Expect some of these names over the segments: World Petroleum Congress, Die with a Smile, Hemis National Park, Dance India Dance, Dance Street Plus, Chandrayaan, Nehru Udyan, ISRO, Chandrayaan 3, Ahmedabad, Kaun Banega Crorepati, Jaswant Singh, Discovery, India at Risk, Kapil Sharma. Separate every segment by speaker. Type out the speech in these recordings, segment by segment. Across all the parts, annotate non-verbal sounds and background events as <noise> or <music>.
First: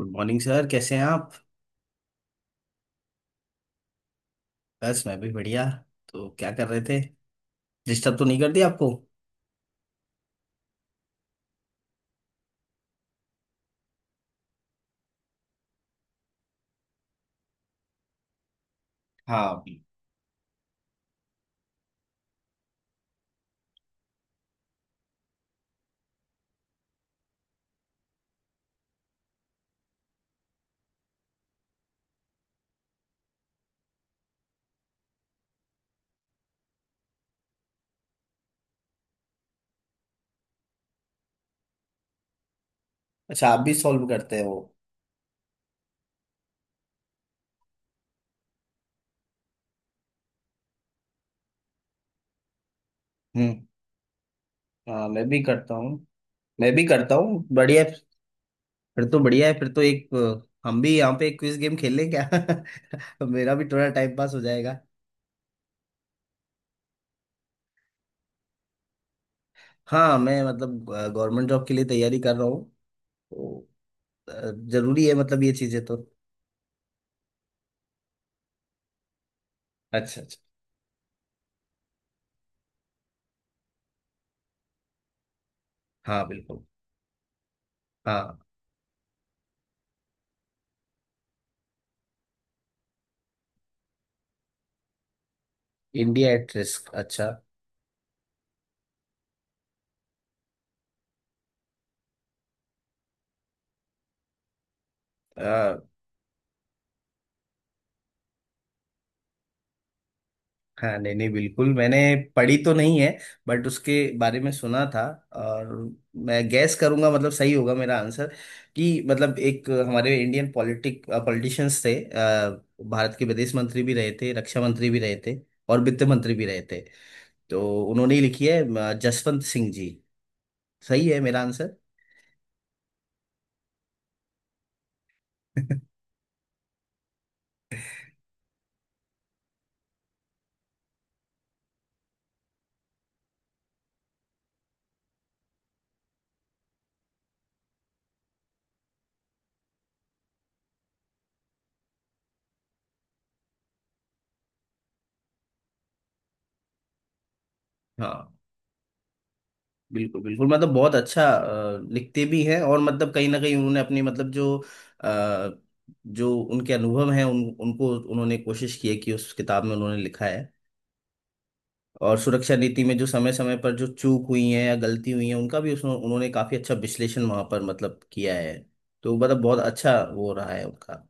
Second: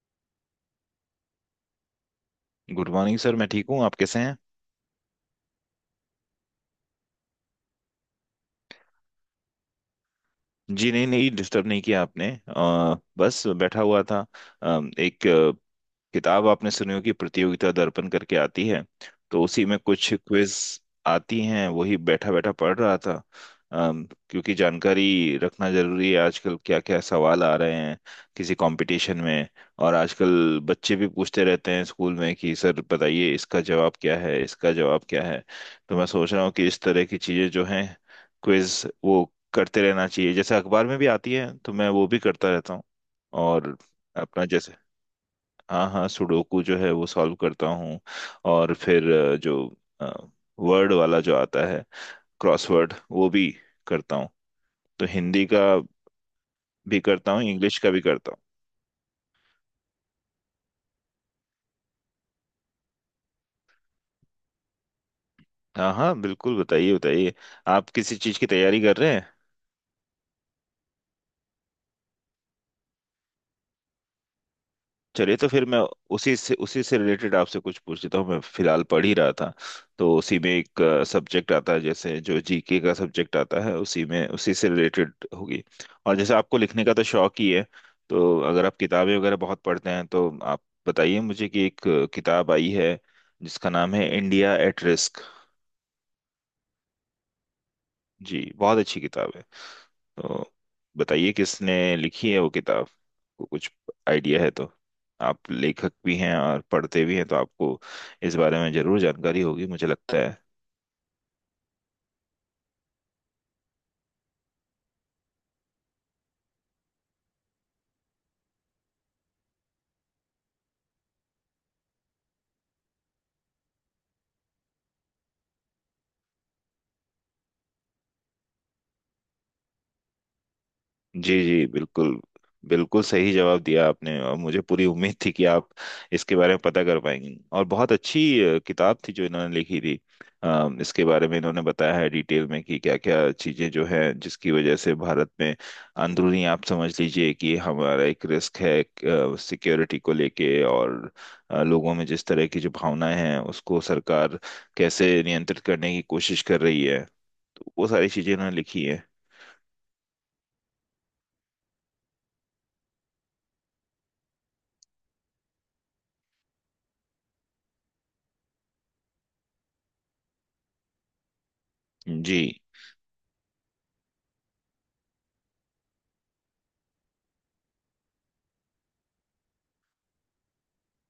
Speaker 1: Good morning sir, कैसे हैं आप।
Speaker 2: Good morning sir. मैं ठीक हूँ। आप कैसे हैं?
Speaker 1: बस मैं भी बढ़िया। तो क्या कर रहे थे? डिस्टर्ब तो नहीं कर दिया आपको?
Speaker 2: जी नहीं, नहीं डिस्टर्ब नहीं किया आपने। बस बैठा हुआ था। एक किताब आपने सुनी होगी, प्रतियोगिता दर्पण करके आती है। तो उसी में कुछ क्विज आती हैं, वही बैठा बैठा पढ़ रहा था। क्योंकि जानकारी रखना जरूरी है, आजकल क्या क्या सवाल आ रहे हैं किसी कंपटीशन में। और आजकल बच्चे भी पूछते रहते हैं स्कूल में कि सर बताइए इसका जवाब क्या है, इसका जवाब क्या है। तो मैं सोच रहा हूँ कि इस तरह की चीजें जो हैं, क्विज, वो करते रहना चाहिए। जैसे अखबार में भी आती है तो मैं वो भी करता रहता हूँ।
Speaker 1: अच्छा, आप भी
Speaker 2: और
Speaker 1: सॉल्व करते
Speaker 2: अपना
Speaker 1: हो?
Speaker 2: जैसे, हाँ हाँ, सुडोकू जो है वो सॉल्व करता हूँ। और फिर जो वर्ड वाला जो आता है क्रॉसवर्ड वो भी
Speaker 1: हम्म।
Speaker 2: करता हूँ। तो
Speaker 1: हाँ, मैं भी
Speaker 2: हिंदी का
Speaker 1: करता हूँ। मैं भी
Speaker 2: भी
Speaker 1: करता
Speaker 2: करता हूँ,
Speaker 1: हूँ,
Speaker 2: इंग्लिश
Speaker 1: बढ़िया
Speaker 2: का
Speaker 1: है।
Speaker 2: भी करता हूँ।
Speaker 1: फिर तो बढ़िया है, फिर तो एक हम भी यहाँ पे एक क्विज गेम खेल लें क्या? <laughs> मेरा भी थोड़ा टाइम पास हो जाएगा।
Speaker 2: हाँ हाँ, बिल्कुल, बताइए बताइए। आप किसी चीज़ की तैयारी कर रहे हैं?
Speaker 1: हाँ, मैं मतलब गवर्नमेंट जॉब के लिए तैयारी कर रहा हूँ तो जरूरी है
Speaker 2: चलिए
Speaker 1: मतलब
Speaker 2: तो
Speaker 1: ये
Speaker 2: फिर मैं
Speaker 1: चीजें तो।
Speaker 2: उसी से रिलेटेड आपसे कुछ पूछ लेता हूँ, मैं फिलहाल पढ़ ही रहा था। तो
Speaker 1: अच्छा अच्छा।
Speaker 2: उसी में एक सब्जेक्ट आता है, जैसे जो जीके का सब्जेक्ट आता है, उसी में, उसी से रिलेटेड होगी। और
Speaker 1: हाँ
Speaker 2: जैसे आपको
Speaker 1: बिल्कुल।
Speaker 2: लिखने का तो शौक ही है,
Speaker 1: हाँ।
Speaker 2: तो अगर आप किताबें वगैरह बहुत पढ़ते हैं, तो आप बताइए मुझे कि एक किताब आई है जिसका नाम है India at risk.
Speaker 1: India at risk.
Speaker 2: जी, बहुत अच्छी किताब है। तो बताइए किसने लिखी है वो किताब, को कुछ आइडिया है तो। आप
Speaker 1: अच्छा।
Speaker 2: लेखक भी हैं और पढ़ते भी हैं, तो आपको इस बारे में जरूर जानकारी होगी मुझे लगता है।
Speaker 1: हाँ नहीं नहीं, बिल्कुल मैंने पढ़ी तो नहीं है, बट उसके बारे में सुना था। और मैं गैस करूंगा, मतलब सही होगा मेरा आंसर कि मतलब एक हमारे इंडियन पॉलिटिक पॉलिटिशियंस थे। भारत के विदेश मंत्री भी रहे थे, रक्षा मंत्री भी रहे थे, और वित्त मंत्री भी रहे थे। तो उन्होंने ही लिखी है, जसवंत सिंह जी। सही है
Speaker 2: जी
Speaker 1: मेरा
Speaker 2: जी,
Speaker 1: आंसर?
Speaker 2: बिल्कुल बिल्कुल सही जवाब दिया आपने। और मुझे पूरी उम्मीद थी कि आप
Speaker 1: <laughs>
Speaker 2: इसके बारे में पता कर पाएंगे। और बहुत अच्छी किताब थी जो इन्होंने लिखी थी। इसके बारे में इन्होंने बताया है डिटेल में कि क्या क्या चीजें जो है जिसकी वजह से भारत में अंदरूनी, आप समझ लीजिए कि हमारा एक रिस्क है सिक्योरिटी को लेके। और लोगों में जिस तरह की जो भावनाएं हैं उसको सरकार कैसे नियंत्रित करने की कोशिश कर रही है, तो वो सारी
Speaker 1: हाँ
Speaker 2: चीजें इन्होंने लिखी है।
Speaker 1: बिल्कुल बिल्कुल, मतलब बहुत अच्छा लिखते भी हैं। और मतलब कहीं ना कहीं उन्होंने अपनी मतलब जो अ, जो उनके अनुभव हैं उन उनको उन्होंने कोशिश की है कि उस किताब में उन्होंने लिखा है। और
Speaker 2: जी
Speaker 1: सुरक्षा नीति में जो समय समय पर जो चूक हुई है या गलती हुई है, उनका भी उसमें उन्होंने काफी अच्छा विश्लेषण वहां पर मतलब किया है। तो मतलब बहुत अच्छा वो रहा है उनका।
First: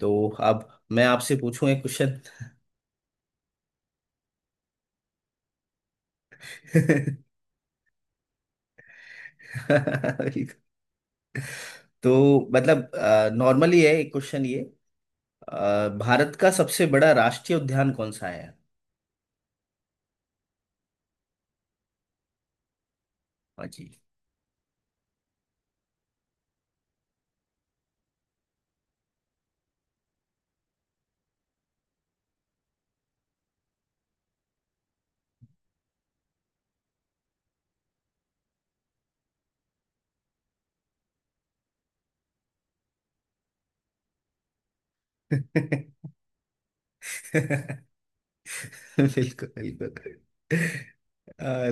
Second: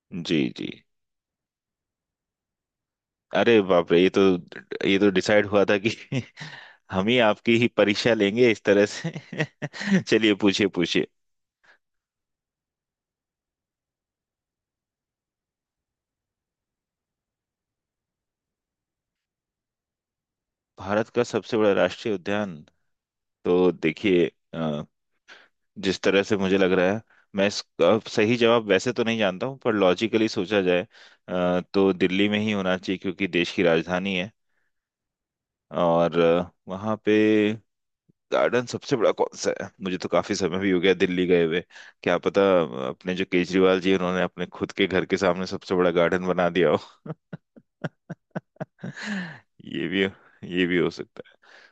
Speaker 1: तो
Speaker 2: जी
Speaker 1: अब
Speaker 2: जी,
Speaker 1: मैं आपसे पूछूं एक
Speaker 2: अरे बाप रे, ये तो डिसाइड हुआ था कि <laughs> हम
Speaker 1: क्वेश्चन।
Speaker 2: ही आपकी ही परीक्षा लेंगे इस तरह से। <laughs> चलिए पूछिए पूछिए।
Speaker 1: <laughs> तो मतलब नॉर्मली है एक क्वेश्चन ये, भारत का सबसे बड़ा राष्ट्रीय उद्यान कौन सा है?
Speaker 2: भारत का सबसे बड़ा राष्ट्रीय उद्यान,
Speaker 1: हाँ
Speaker 2: तो
Speaker 1: जी।
Speaker 2: देखिए अ, जिस तरह से मुझे लग रहा है, मैं इसका सही जवाब वैसे तो नहीं जानता हूँ, पर लॉजिकली सोचा जाए तो दिल्ली में ही होना चाहिए क्योंकि देश की राजधानी है। और वहाँ पे गार्डन सबसे बड़ा कौन सा है, मुझे तो काफी समय भी हो गया दिल्ली गए हुए। क्या पता अपने जो केजरीवाल जी हैं, उन्होंने अपने खुद के घर के सामने
Speaker 1: <laughs>
Speaker 2: सबसे बड़ा गार्डन बना दिया हो।
Speaker 1: बिल्कुल
Speaker 2: <laughs>
Speaker 1: बिल्कुल।
Speaker 2: ये भी ये भी हो सकता है।
Speaker 1: अ,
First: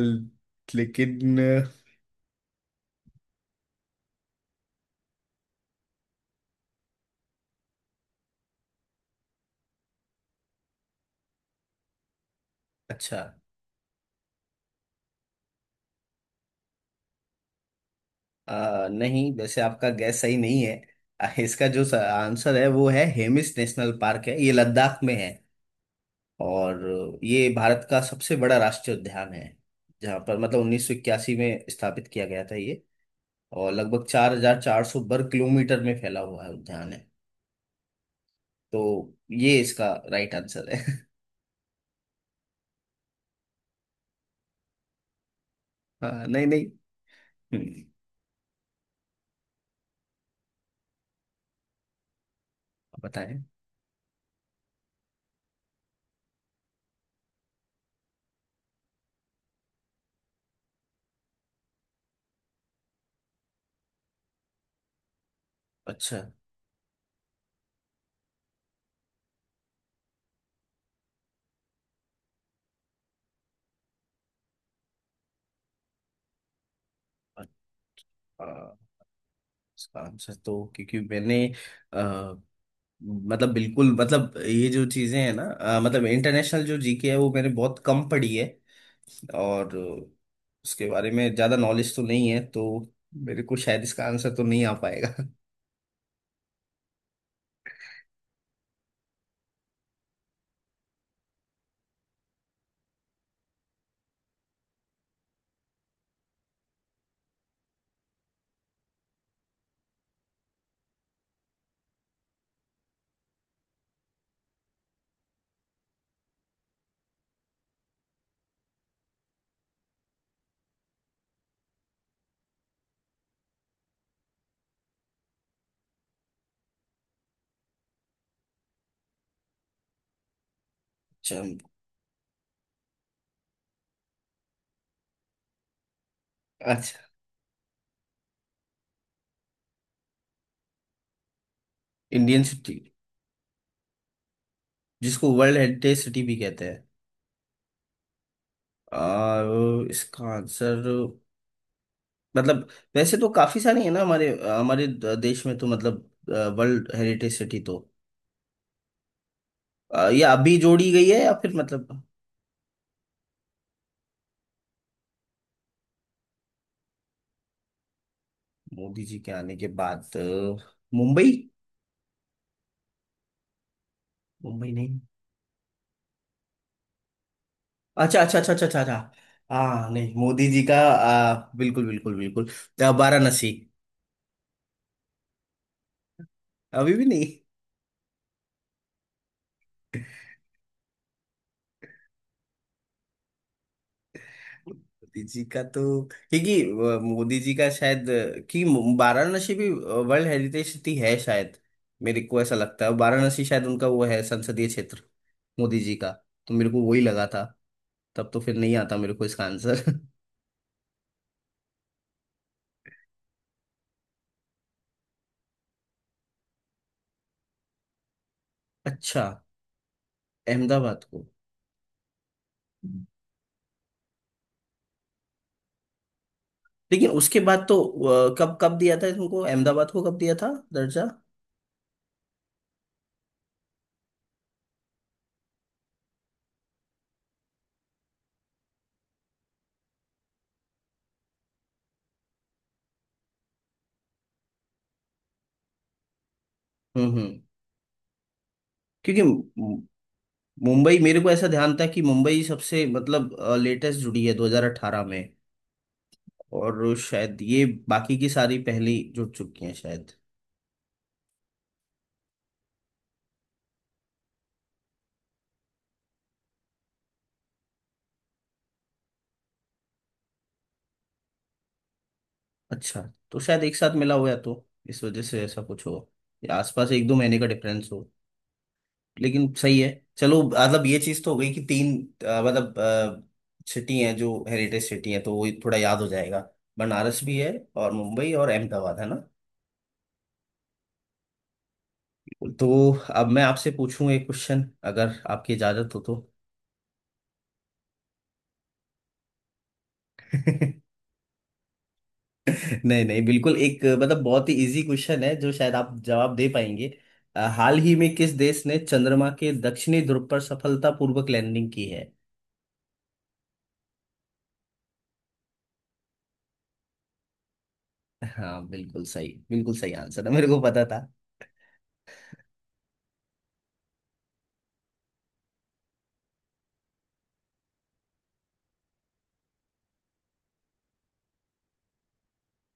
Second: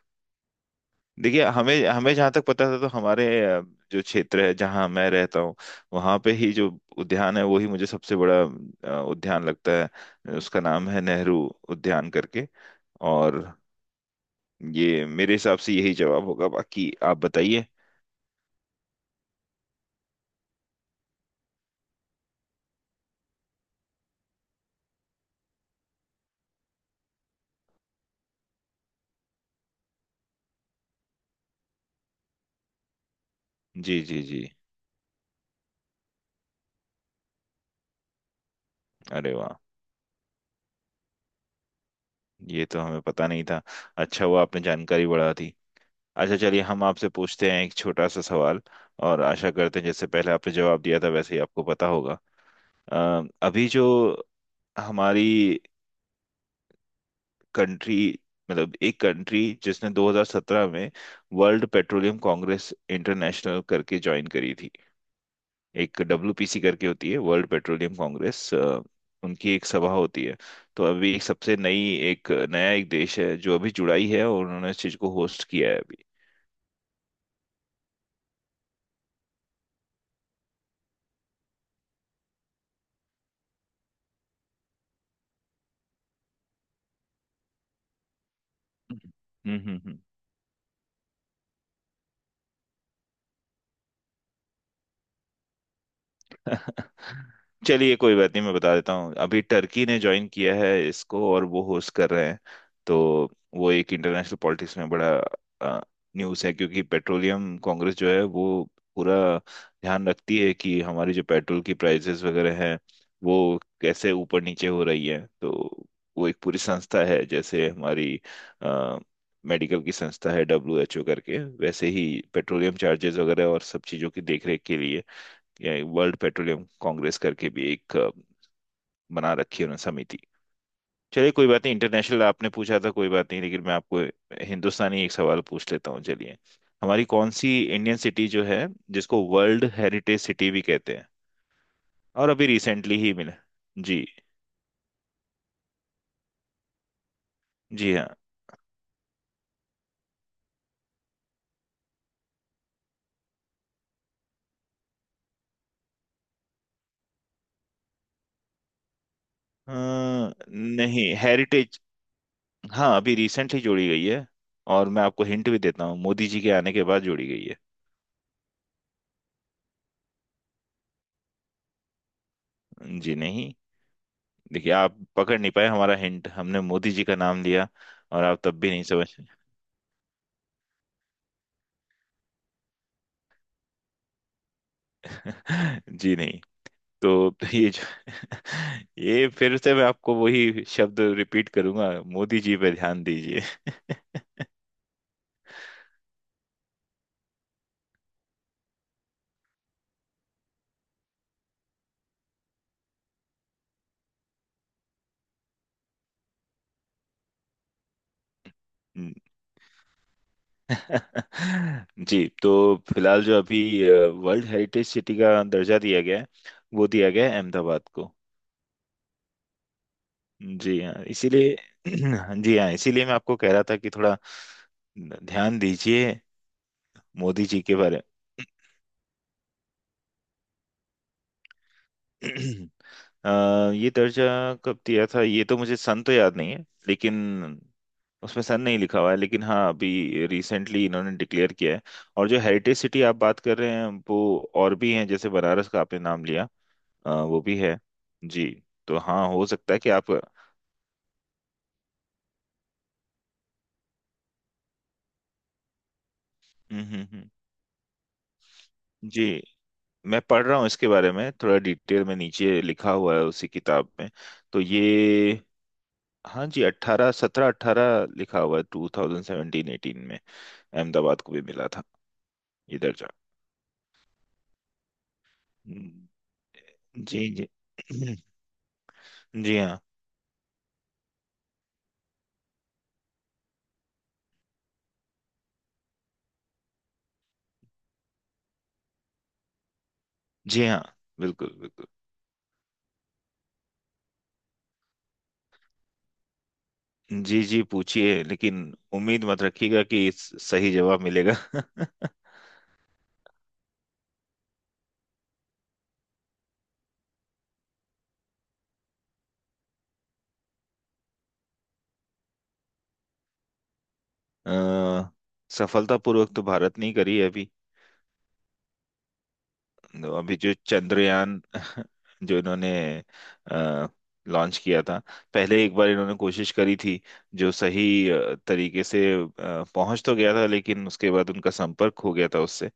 Speaker 1: लेकिन
Speaker 2: देखिए हमें हमें जहाँ तक पता था तो हमारे जो क्षेत्र है जहाँ मैं रहता हूँ, वहाँ पे ही जो उद्यान है वही मुझे सबसे बड़ा उद्यान लगता है। उसका नाम है नेहरू उद्यान करके।
Speaker 1: अच्छा।
Speaker 2: और ये मेरे हिसाब से यही जवाब होगा, बाकी आप बताइए।
Speaker 1: नहीं, वैसे आपका गैस सही नहीं है। इसका जो आंसर है वो है हेमिस नेशनल पार्क, है ये लद्दाख में। है और ये भारत का सबसे बड़ा राष्ट्रीय उद्यान है, जहाँ पर मतलब 1981 में स्थापित किया गया था ये, और
Speaker 2: जी
Speaker 1: लगभग
Speaker 2: जी जी,
Speaker 1: 4400 वर्ग किलोमीटर में फैला हुआ है उद्यान है। तो
Speaker 2: अरे वाह,
Speaker 1: ये इसका राइट आंसर है। <laughs>
Speaker 2: ये तो हमें पता नहीं था। अच्छा हुआ, आपने जानकारी बढ़ा दी।
Speaker 1: हाँ,
Speaker 2: अच्छा
Speaker 1: नहीं
Speaker 2: चलिए,
Speaker 1: नहीं।
Speaker 2: हम आपसे पूछते हैं एक
Speaker 1: हम्म,
Speaker 2: छोटा सा सवाल। और आशा करते हैं जैसे पहले आपने जवाब दिया था वैसे ही आपको पता होगा। अ,
Speaker 1: बताएं।
Speaker 2: अभी जो हमारी कंट्री, मतलब एक कंट्री जिसने 2017 में वर्ल्ड पेट्रोलियम कांग्रेस इंटरनेशनल करके ज्वाइन करी थी। एक
Speaker 1: अच्छा।
Speaker 2: डब्ल्यूपीसी करके होती है, वर्ल्ड पेट्रोलियम कांग्रेस, उनकी एक सभा होती है। तो अभी एक सबसे नई, एक नया एक देश है जो अभी जुड़ा ही है, और उन्होंने इस चीज को होस्ट किया है अभी।
Speaker 1: अ- अ, इसका आंसर, तो क्योंकि मैंने अ, मतलब बिल्कुल मतलब ये जो चीजें हैं ना, मतलब इंटरनेशनल जो जीके है वो मैंने बहुत कम पढ़ी है। और
Speaker 2: हम्म।
Speaker 1: उसके बारे में ज्यादा नॉलेज तो नहीं है, तो मेरे को शायद इसका आंसर तो नहीं आ पाएगा। <laughs>
Speaker 2: <laughs> चलिए, कोई बात नहीं, मैं बता देता हूँ। अभी टर्की ने ज्वाइन किया है इसको, और वो होस्ट कर रहे हैं। तो वो एक इंटरनेशनल पॉलिटिक्स में बड़ा न्यूज़ है, क्योंकि पेट्रोलियम कांग्रेस जो है वो पूरा ध्यान रखती है कि हमारी जो पेट्रोल की प्राइसेस वगैरह हैं वो कैसे ऊपर नीचे हो रही है। तो वो एक पूरी संस्था है, जैसे हमारी अ, मेडिकल की संस्था है डब्ल्यू एच ओ करके, वैसे ही पेट्रोलियम चार्जेस वगैरह और सब चीज़ों की देखरेख के लिए ये वर्ल्ड पेट्रोलियम कांग्रेस करके भी एक बना रखी है उन्होंने समिति। चलिए,
Speaker 1: अच्छा
Speaker 2: कोई बात नहीं। इंटरनेशनल आपने पूछा था, कोई बात नहीं, लेकिन मैं आपको हिंदुस्तानी एक सवाल पूछ लेता हूँ, चलिए।
Speaker 1: अच्छा।
Speaker 2: हमारी कौन सी इंडियन सिटी जो है जिसको वर्ल्ड हेरिटेज सिटी भी कहते हैं, और
Speaker 1: इंडियन
Speaker 2: अभी
Speaker 1: सिटी?
Speaker 2: रिसेंटली ही मिला? जी।
Speaker 1: जिसको वर्ल्ड हेरिटेज सिटी भी कहते हैं?
Speaker 2: जी हाँ।
Speaker 1: इसका आंसर मतलब वैसे तो काफी सारी है ना हमारे हमारे द- देश में, तो मतलब वर्ल्ड हेरिटेज सिटी तो ये अभी जोड़ी गई
Speaker 2: नहीं,
Speaker 1: है या फिर
Speaker 2: हेरिटेज।
Speaker 1: मतलब?
Speaker 2: हाँ, अभी रिसेंटली जोड़ी गई है। और मैं आपको हिंट भी देता हूँ, मोदी जी के आने के बाद जोड़ी गई
Speaker 1: मोदी जी के आने के बाद, मुंबई?
Speaker 2: है। जी नहीं।
Speaker 1: मुंबई
Speaker 2: देखिए आप
Speaker 1: नहीं?
Speaker 2: पकड़ नहीं पाए हमारा हिंट। हमने मोदी जी का नाम लिया
Speaker 1: अच्छा
Speaker 2: और
Speaker 1: अच्छा
Speaker 2: आप
Speaker 1: अच्छा
Speaker 2: तब
Speaker 1: अच्छा
Speaker 2: भी
Speaker 1: अच्छा
Speaker 2: नहीं
Speaker 1: अच्छा।
Speaker 2: समझ।
Speaker 1: हाँ नहीं, मोदी जी का, बिल्कुल बिल्कुल बिल्कुल। वाराणसी?
Speaker 2: <laughs> जी नहीं।
Speaker 1: अभी भी नहीं?
Speaker 2: तो ये जो <laughs> ये फिर से मैं आपको वही शब्द रिपीट करूंगा, मोदी जी पे ध्यान दीजिए।
Speaker 1: मोदी जी का तो क्योंकि मोदी जी का शायद, कि वाराणसी भी वर्ल्ड हेरिटेज सिटी है शायद। मेरे को ऐसा लगता है वाराणसी शायद उनका वो है संसदीय क्षेत्र, मोदी जी का। तो मेरे को वही लगा था। तब तो फिर नहीं आता मेरे
Speaker 2: हम्म।
Speaker 1: को इसका आंसर। <laughs>
Speaker 2: <laughs> जी, तो फिलहाल जो अभी वर्ल्ड हेरिटेज सिटी का दर्जा दिया गया है, वो दिया गया है अहमदाबाद को।
Speaker 1: अच्छा।
Speaker 2: जी हाँ,
Speaker 1: अहमदाबाद को?
Speaker 2: इसीलिए। <clears throat> जी हाँ, इसीलिए मैं आपको कह रहा था कि थोड़ा ध्यान दीजिए
Speaker 1: लेकिन उसके
Speaker 2: मोदी जी
Speaker 1: बाद
Speaker 2: के
Speaker 1: तो,
Speaker 2: बारे।
Speaker 1: कब कब दिया था? तुमको अहमदाबाद को कब दिया था दर्जा?
Speaker 2: <clears throat> अ, ये दर्जा कब दिया था ये तो मुझे सन तो याद नहीं है। लेकिन उसमें सन नहीं लिखा हुआ है। लेकिन हाँ, अभी रिसेंटली इन्होंने डिक्लेयर किया है। और जो हेरिटेज सिटी आप बात कर रहे हैं वो और भी हैं, जैसे बनारस का आपने नाम लिया,
Speaker 1: हम्म।
Speaker 2: वो भी है, जी। तो
Speaker 1: क्योंकि
Speaker 2: हाँ, हो सकता है कि आप, हम्म।
Speaker 1: मुंबई, मेरे को ऐसा ध्यान था कि मुंबई सबसे मतलब लेटेस्ट जुड़ी है 2018 में,
Speaker 2: हम्म
Speaker 1: और
Speaker 2: हम्म।
Speaker 1: शायद ये बाकी की सारी पहली
Speaker 2: जी,
Speaker 1: जुड़ चुकी हैं शायद।
Speaker 2: मैं पढ़ रहा हूँ इसके बारे में थोड़ा, डिटेल में नीचे लिखा हुआ है उसी किताब में, तो ये। हाँ जी, अट्ठारह, सत्रह अट्ठारह लिखा हुआ है, टू थाउजेंड सेवेंटीन एटीन में अहमदाबाद को भी मिला था ये
Speaker 1: अच्छा।
Speaker 2: दर्जा।
Speaker 1: तो शायद एक साथ मिला हुआ है तो इस वजह से ऐसा कुछ हो,
Speaker 2: हम्म।
Speaker 1: या आसपास एक दो
Speaker 2: जी
Speaker 1: महीने का
Speaker 2: जी।
Speaker 1: डिफरेंस हो।
Speaker 2: <clears throat>
Speaker 1: लेकिन
Speaker 2: जी हाँ।
Speaker 1: सही है। चलो, मतलब ये चीज तो हो गई कि तीन, मतलब सिटी हैं जो हेरिटेज सिटी हैं, तो वो थोड़ा याद हो जाएगा। बनारस भी है, और मुंबई और अहमदाबाद, है ना?
Speaker 2: जी हाँ, बिल्कुल बिल्कुल।
Speaker 1: तो अब मैं आपसे पूछूं एक क्वेश्चन, अगर आपकी इजाजत हो तो।
Speaker 2: जी जी, पूछिए, लेकिन उम्मीद मत रखिएगा कि सही
Speaker 1: <laughs>
Speaker 2: जवाब मिलेगा। <laughs>
Speaker 1: नहीं नहीं, बिल्कुल एक, मतलब बहुत ही इजी क्वेश्चन है जो शायद आप जवाब दे पाएंगे। हाल ही में किस देश ने चंद्रमा के दक्षिणी ध्रुव पर सफलतापूर्वक लैंडिंग की है?
Speaker 2: अ, सफलतापूर्वक तो भारत ने ही करी है अभी।
Speaker 1: हाँ बिल्कुल सही, बिल्कुल सही
Speaker 2: तो
Speaker 1: आंसर है,
Speaker 2: अभी
Speaker 1: मेरे
Speaker 2: जो
Speaker 1: को पता था।
Speaker 2: चंद्रयान <laughs> जो इन्होंने लॉन्च किया था, पहले एक बार इन्होंने कोशिश करी थी, जो सही तरीके से पहुंच तो गया था, लेकिन उसके बाद उनका संपर्क हो गया था उससे।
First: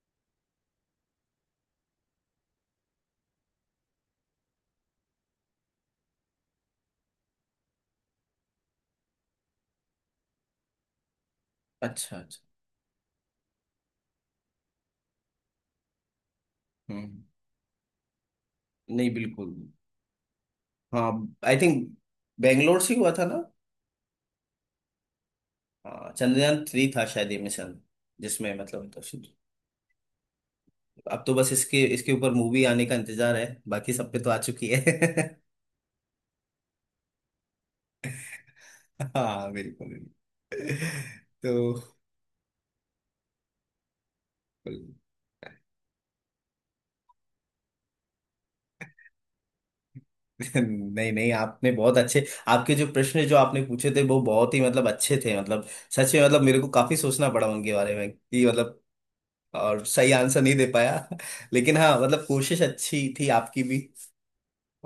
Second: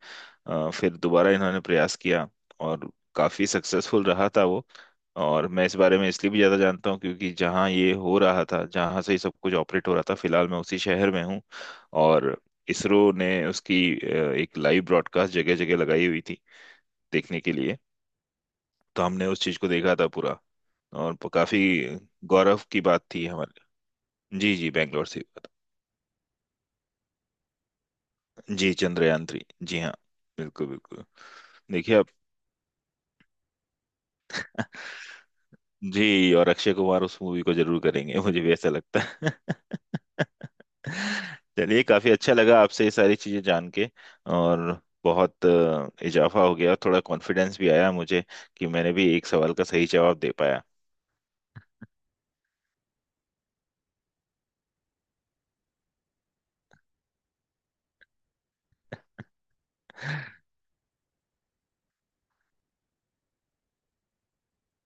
Speaker 2: फिर दोबारा इन्होंने प्रयास किया और काफी सक्सेसफुल रहा था वो। और मैं इस बारे में इसलिए भी ज्यादा जानता हूँ, क्योंकि जहाँ ये हो रहा था, जहाँ से ही सब कुछ ऑपरेट हो रहा था, फिलहाल मैं उसी शहर में हूँ।
Speaker 1: अच्छा
Speaker 2: और
Speaker 1: अच्छा।
Speaker 2: इसरो ने उसकी एक लाइव ब्रॉडकास्ट जगह जगह लगाई हुई थी
Speaker 1: हम्म।
Speaker 2: देखने के लिए। तो
Speaker 1: नहीं
Speaker 2: हमने उस
Speaker 1: बिल्कुल।
Speaker 2: चीज को देखा था पूरा,
Speaker 1: हाँ।
Speaker 2: और
Speaker 1: आई
Speaker 2: काफी
Speaker 1: थिंक
Speaker 2: गौरव
Speaker 1: बेंगलोर
Speaker 2: की
Speaker 1: से
Speaker 2: बात
Speaker 1: हुआ था
Speaker 2: थी
Speaker 1: ना?
Speaker 2: हमारे लिए। जी जी, बैंगलोर से बात।
Speaker 1: हाँ, चंद्रयान थ्री था शायद ये मिशन, जिसमें
Speaker 2: जी,
Speaker 1: मतलब, तो
Speaker 2: चंद्रयान थ्री, जी हाँ, बिल्कुल बिल्कुल।
Speaker 1: अब तो बस इसके
Speaker 2: देखिए आप।
Speaker 1: इसके ऊपर मूवी आने का इंतजार है, बाकी सब पे तो आ चुकी
Speaker 2: <laughs>
Speaker 1: है। <laughs>
Speaker 2: जी, और अक्षय कुमार उस मूवी को जरूर करेंगे मुझे भी ऐसा लगता है।
Speaker 1: हाँ बिल्कुल बिल्कुल।
Speaker 2: <laughs> चलिए,
Speaker 1: तो
Speaker 2: काफी अच्छा लगा आपसे ये सारी चीजें जान के। और
Speaker 1: <laughs>
Speaker 2: बहुत इजाफा हो गया, थोड़ा कॉन्फिडेंस भी आया मुझे कि मैंने भी एक सवाल का सही जवाब दे पाया।
Speaker 1: नहीं नहीं, आपने बहुत अच्छे, आपके जो प्रश्न जो आपने पूछे थे वो बहुत ही मतलब अच्छे थे, मतलब सच में। मतलब मेरे को काफी सोचना पड़ा उनके बारे में, कि मतलब और सही आंसर नहीं दे पाया। <laughs> लेकिन हाँ मतलब कोशिश अच्छी थी आपकी भी,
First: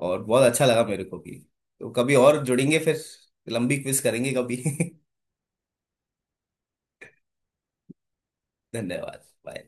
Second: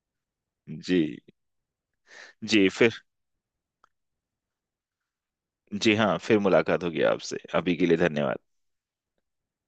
Speaker 1: और बहुत अच्छा लगा मेरे को
Speaker 2: जी
Speaker 1: भी। तो कभी और
Speaker 2: जी,
Speaker 1: जुड़ेंगे फिर,
Speaker 2: फिर।
Speaker 1: लंबी क्विज करेंगे कभी। <laughs>
Speaker 2: जी हाँ, फिर मुलाकात होगी आपसे। अभी के लिए धन्यवाद।
Speaker 1: धन्यवाद। Bye।